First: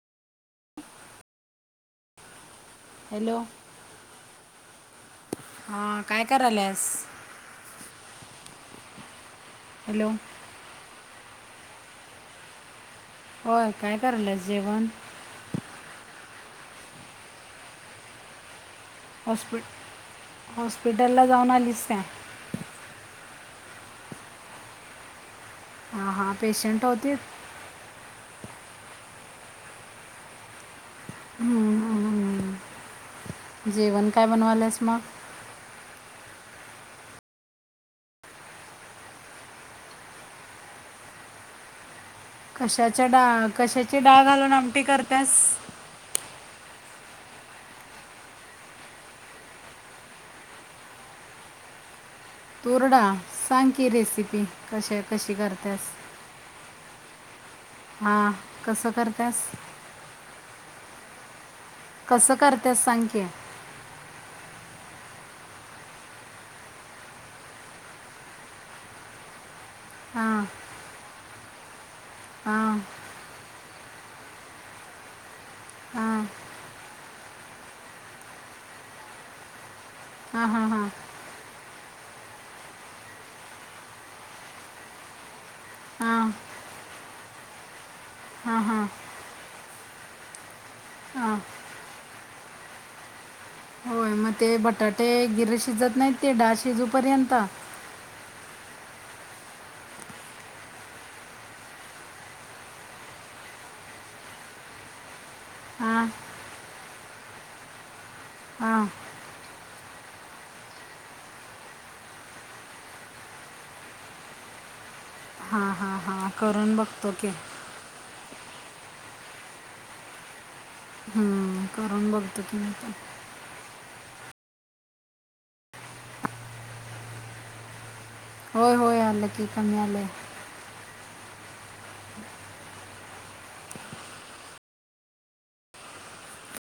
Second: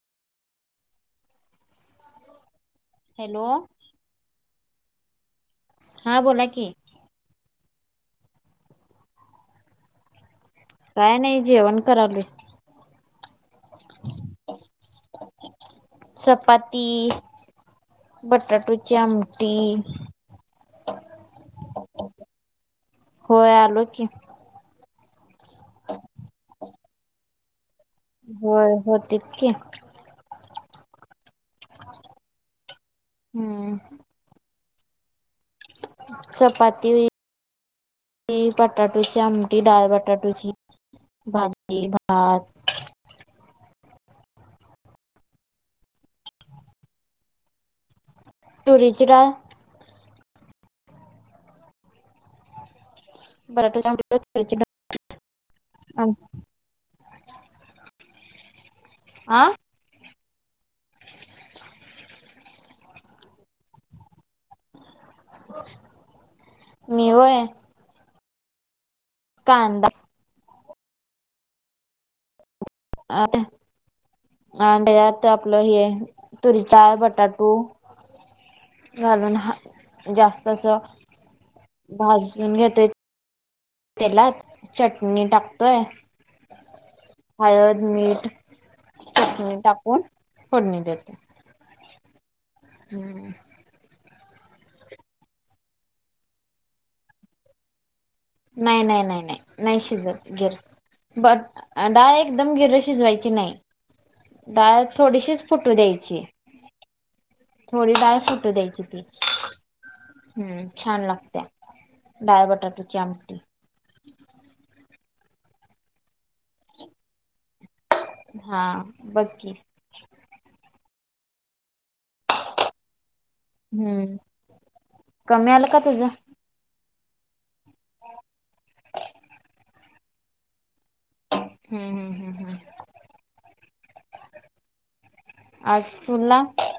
Hello, हा काय बोला की काराल्यास? हॅलो, काय नाही, जेवण करायलो ये. होय, काय करायल्यास जेवण? चपाती, बटाटूची आमटी हॉस्पिटल ला जाऊन आलीस काय? होय आलो की. हां हां पेशंट होतीत? होय होतीत की. हम्म जेवण काय बनवाल्यास मग? चपाती बटाटोची आमटी डाळ बटाटोची, भाजी भात कशाच्या डा कशाची डाळ घालून आमटी करत्यास? तुरीची डाळ. तुरडाळ सांग की बटाटूची आमटी रेसिपी तुरीची कशी कशी करतेस? डाळ मग कसं करत्यास? आ कसं करतेस सांग की मी होय? कांदा हां. हां. अ आणि त्यात आपलं हे हां तुरीची डाळ, बटाटू घालून ह जास्त हां अस हां हां भाजून घेते. तेलात चटणी टाकतोय, हां हळद, मीठ हां हां. चटणी टाकून फोडणी देतेय. हां. हम्म. होय मग ते बटाटे गिर्र शिजत नाहीत? ते डाळ शिजूपर्यंत? नाही नाही नाही नाही नाही शिजत गिर्र. बट डाळ एकदम गिर्र शिजवायची नाही. डाळ थोडीशीच फुटू हां द्यायची. थोडी डाळ फुटू द्यायची हां ती. हम्म छान लागत्या डाळ बटाट्याची आमटी हां हां हां करून बघतो की हां बघ की हम्म, करून बघतो की नाही का? हम्म कमी आलं का तुझं? होय होय आले की कमी आलेय. हम्म हम्म. हम्म हम्म आज स्कूल ला